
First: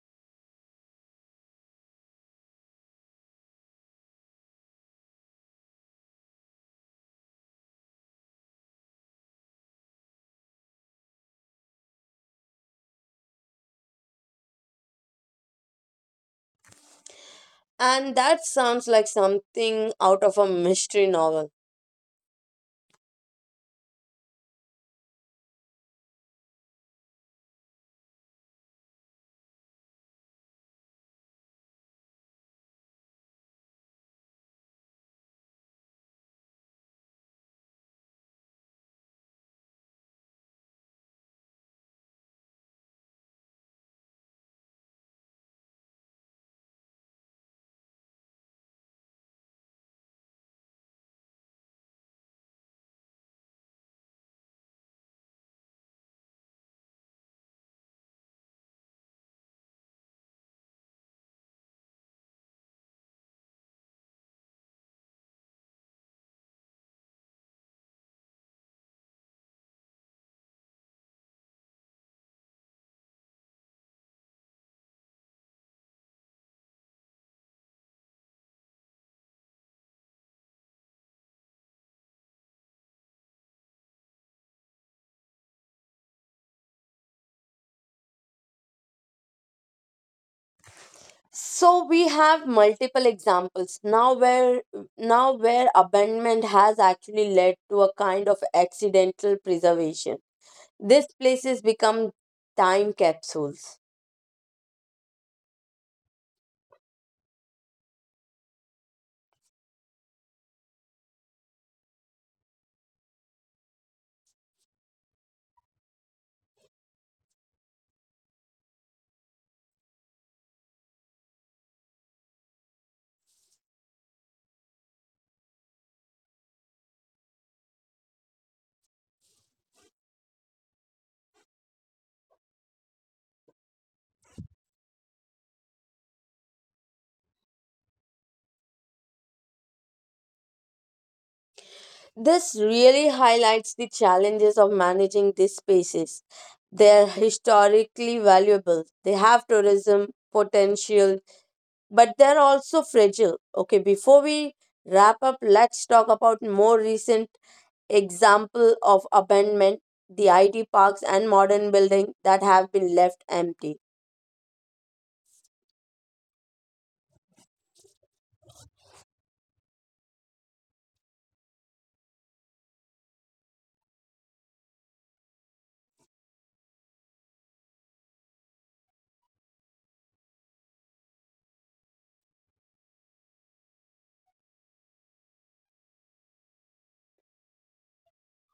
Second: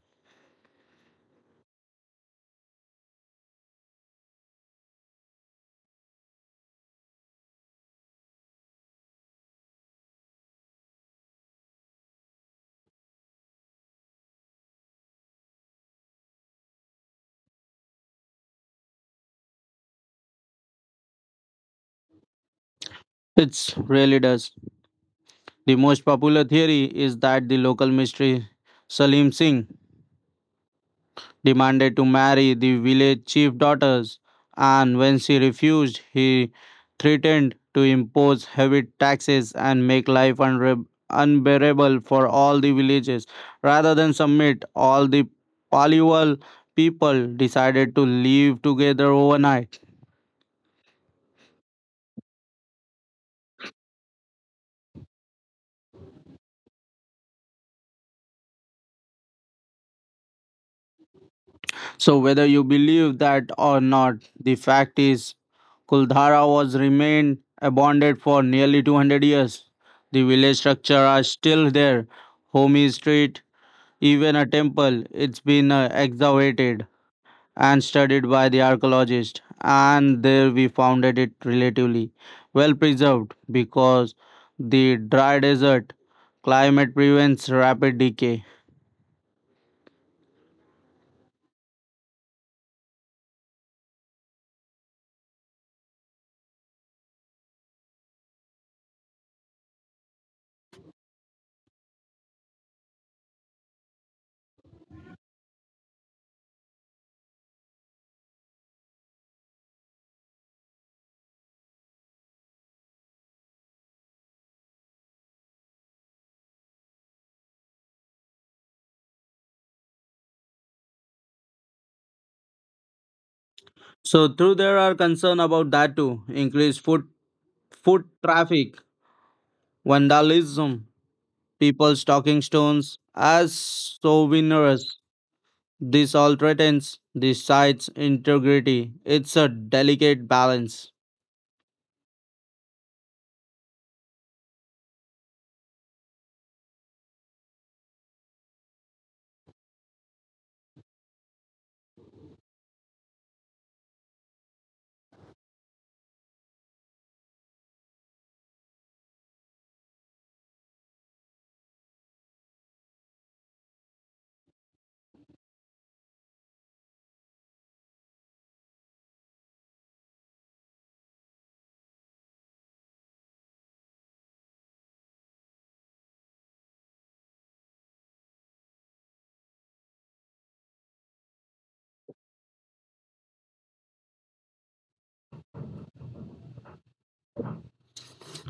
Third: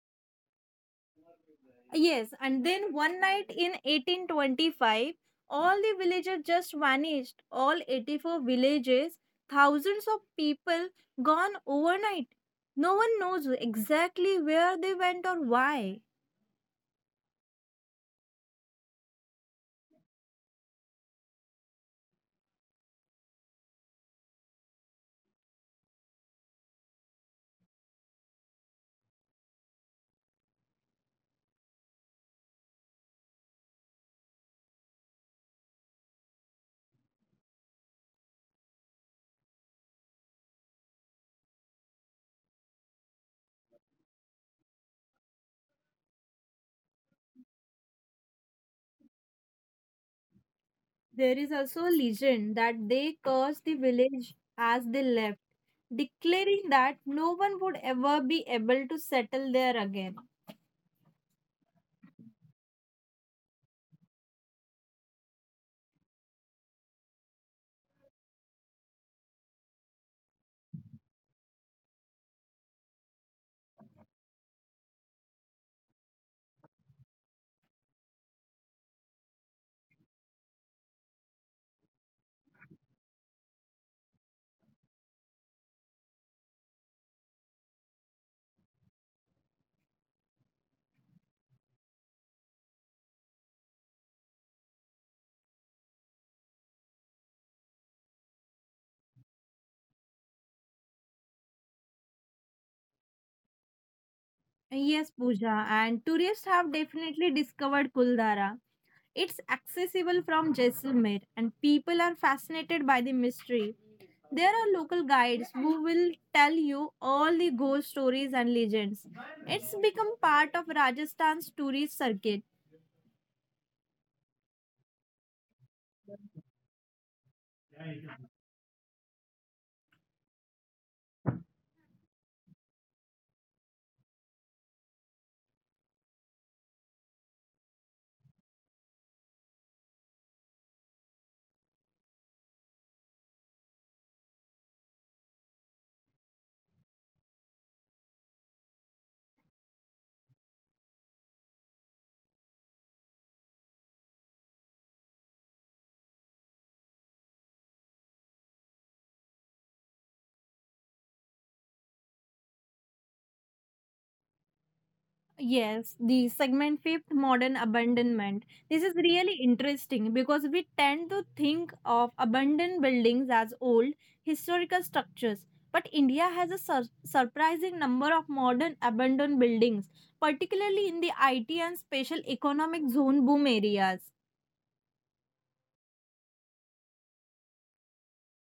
Yes, and then one night in 1825, all the villages just vanished. All 84 villages, thousands of people gone overnight. No one knows exactly where they went or why. And that sounds like something out of a mystery novel. It really does. The most popular theory is that the local mystery Salim Singh demanded to marry the village chief daughters, and when she refused, he threatened to impose heavy taxes and make life unbearable for all the villages. Rather than submit, all the Paliwal people decided to leave together overnight. There is also a legend that they cursed the village as they left, declaring that no one would ever be able to settle there again. So whether you believe that or not, the fact is Kuldhara was remained abandoned for nearly 200 years. The village structure are still there. Homi Street, even a temple, it's been excavated and studied by the archaeologists, and there we found that it relatively well preserved because the dry desert climate prevents rapid decay. So we have multiple examples now where abandonment has actually led to a kind of accidental preservation. These places become time capsules. Yes, Pooja, and tourists have definitely discovered Kuldara. It's accessible from Jaisalmer and people are fascinated by the mystery. There are local guides who will tell you all the ghost stories and legends. It's become part of Rajasthan's tourist circuit. So, through there are concern about that too, increased foot traffic, vandalism, people stocking stones as souvenirs. This all threatens the site's integrity. It's a delicate balance. This really highlights the challenges of managing these spaces. They're historically valuable, they have tourism potential, but they're also fragile. Okay, before we wrap up, let's talk about more recent example of abandonment, the IT parks and modern building that have been left empty. Yes, the segment fifth modern abandonment. This is really interesting because we tend to think of abandoned buildings as old historical structures. But India has a surprising number of modern abandoned buildings, particularly in the IT and special economic zone boom areas.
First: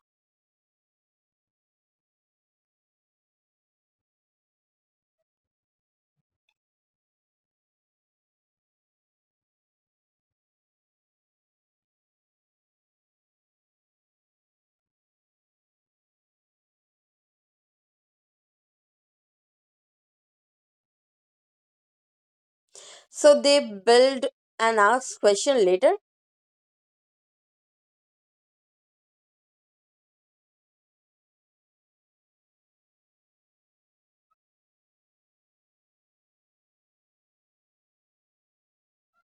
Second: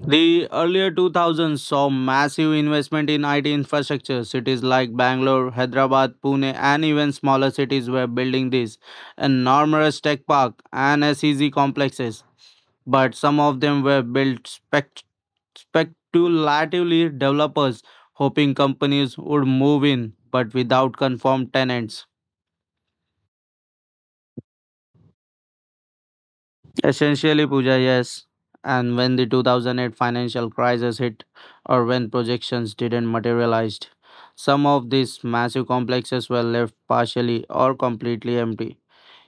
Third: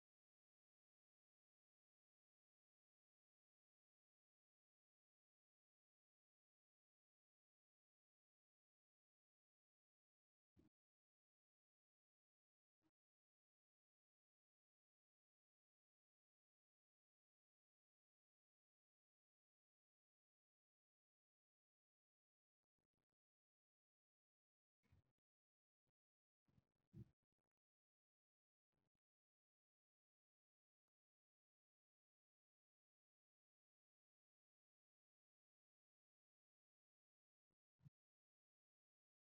The earlier 2000s saw massive investment in IT infrastructure. Cities like Bangalore, Hyderabad, Pune, and even smaller cities were building these enormous tech park and SEZ complexes. But some of them were built speculatively, developers hoping companies would move in, but without confirmed tenants. So they build and ask question later. Essentially, Pooja, yes. And when the 2008 financial crisis hit, or when projections didn't materialize, some of these massive complexes were left partially or completely empty.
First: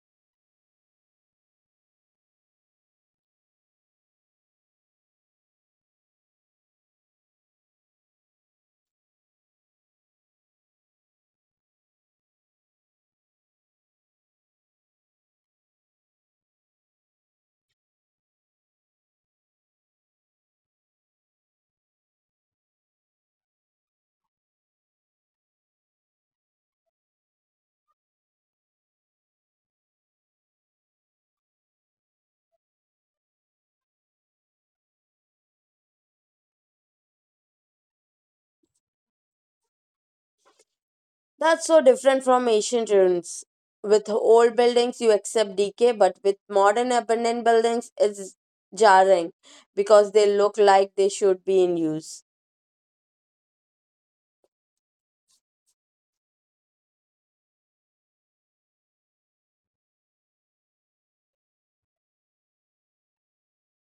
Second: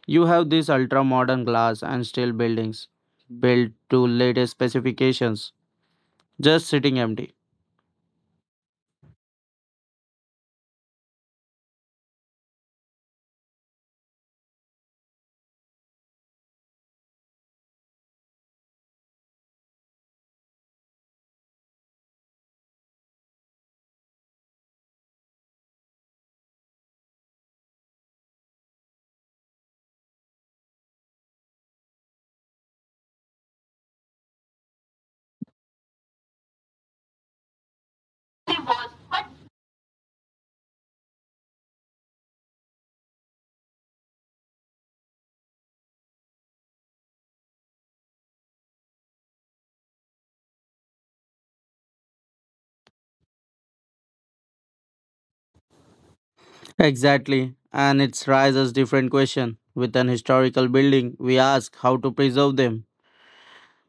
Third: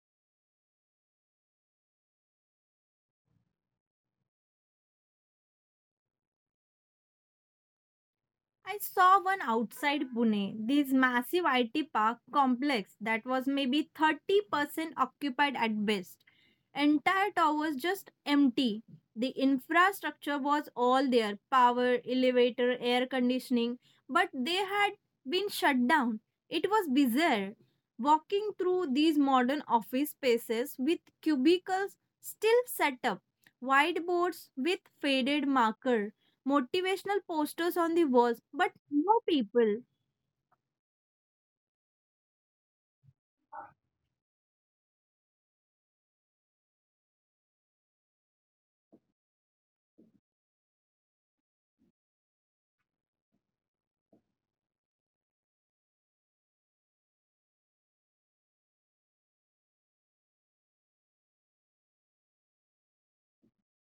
You have these ultra modern glass and steel buildings built to latest specifications, just sitting empty. I saw one outside Pune, this massive IT park complex that was maybe 30% occupied at best. Entire towers just empty. The infrastructure was all there, power, elevator, air conditioning, but they had been shut down. It was bizarre. Walking through these modern office spaces with cubicles still set up, whiteboards with faded marker motivational posters on the walls, but no people. That's so different from ancient ruins. With old buildings, you accept decay, but with modern abandoned buildings, it's jarring because they look like they should be in use. Exactly. And it raises different question. With an historical building, we ask how to preserve them.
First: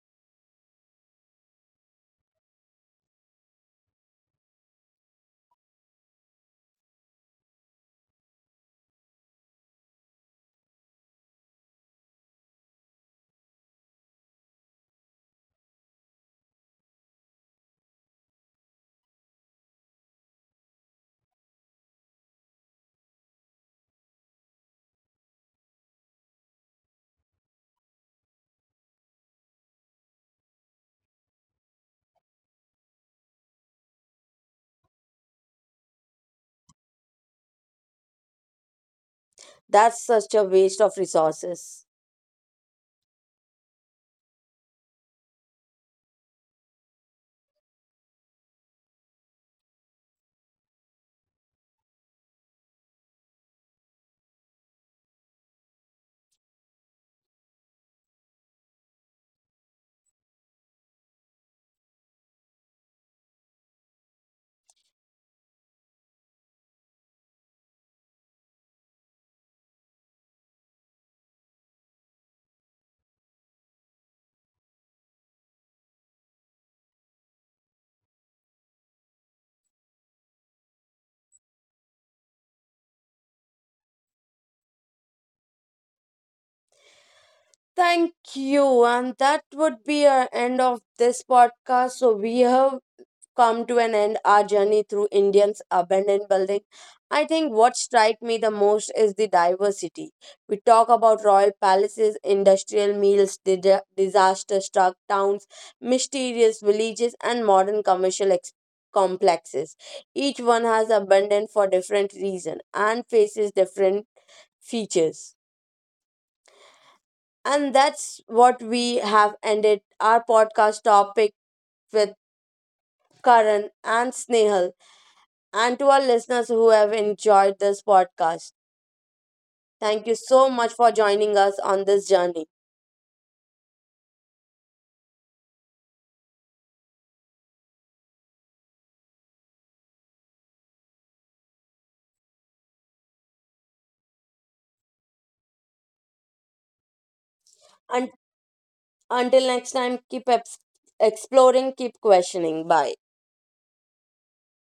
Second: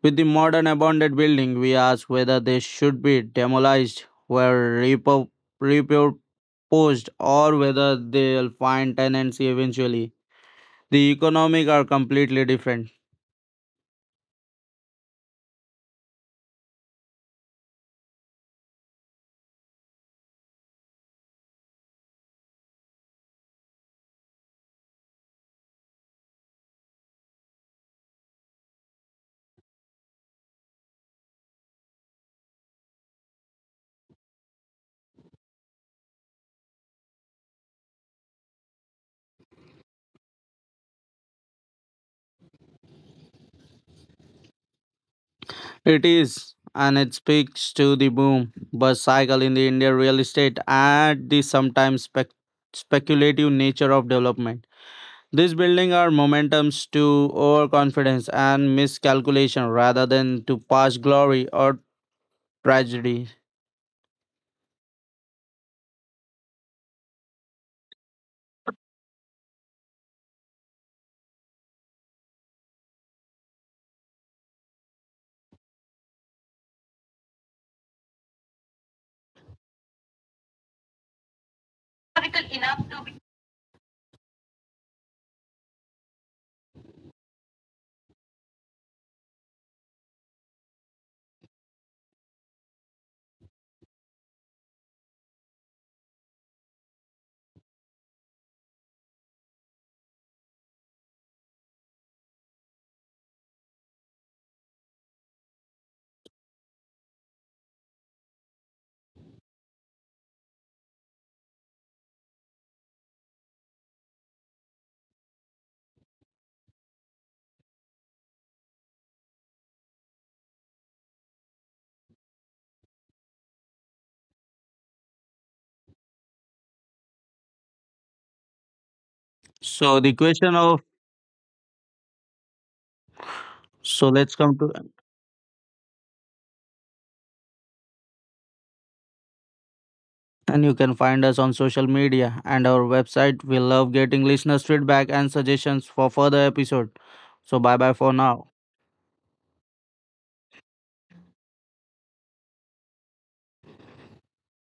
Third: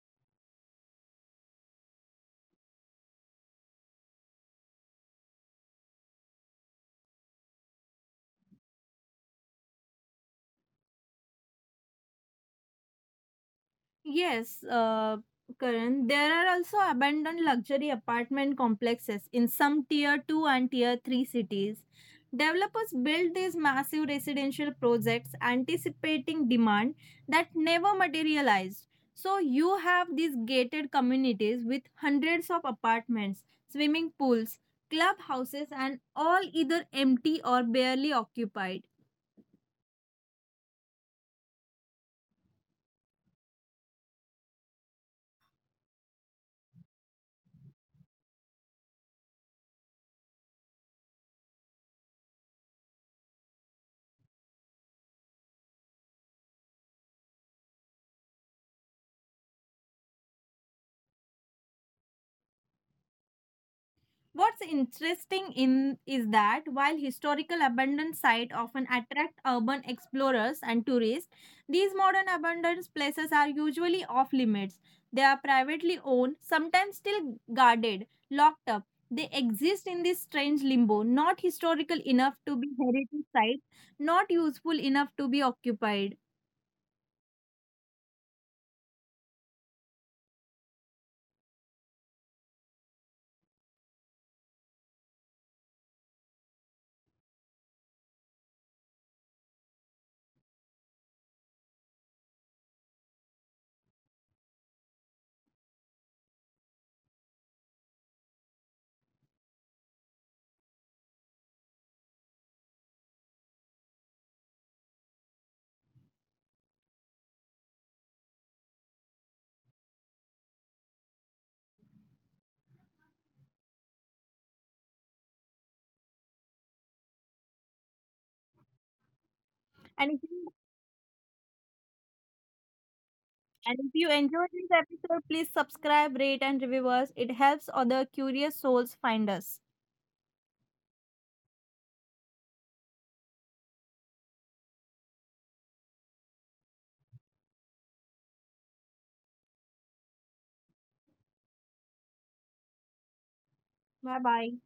With the modern abandoned building, we ask whether they should be demolished, were repurposed, or whether they'll find tenancy eventually. The economic are completely different. Yes, uh, Karan, there are also abandoned luxury apartment complexes in some tier 2 and tier 3 cities. Developers build these massive residential projects anticipating demand that never materialized. So you have these gated communities with hundreds of apartments, swimming pools, clubhouses, and all either empty or barely occupied. That's such a waste of resources. It is, and it speaks to the boom bust cycle in the Indian real estate and the sometimes speculative nature of development. These buildings are momentums to overconfidence and miscalculation rather than to past glory or tragedy. What's interesting in is that while historical abandoned sites often attract urban explorers and tourists, these modern abandoned places are usually off limits. They are privately owned, sometimes still guarded, locked up. They exist in this strange limbo, not historical enough to be heritage sites, not useful enough to be occupied. Thank you, and that would be our end of this podcast. So we have come to an end our journey through Indians' abandoned building, I think what strikes me the most is the diversity. We talk about royal palaces, industrial meals, disaster struck towns, mysterious villages, and modern commercial complexes. Each one has abandoned for different reason and faces different features. And that's what we have ended our podcast topic with Karan and Snehal, and to our listeners who have enjoyed this podcast. So Thank And you the if so you, question much of, for joining us on this journey. and if you so let's enjoyed come this to, episode, please subscribe, rate, and review us. It helps other curious souls find us. and you can find us on social media and our website. We love getting listeners' feedback and suggestions for further episode. So bye bye And for now. until next time, keep exploring, keep questioning. Bye. Bye bye.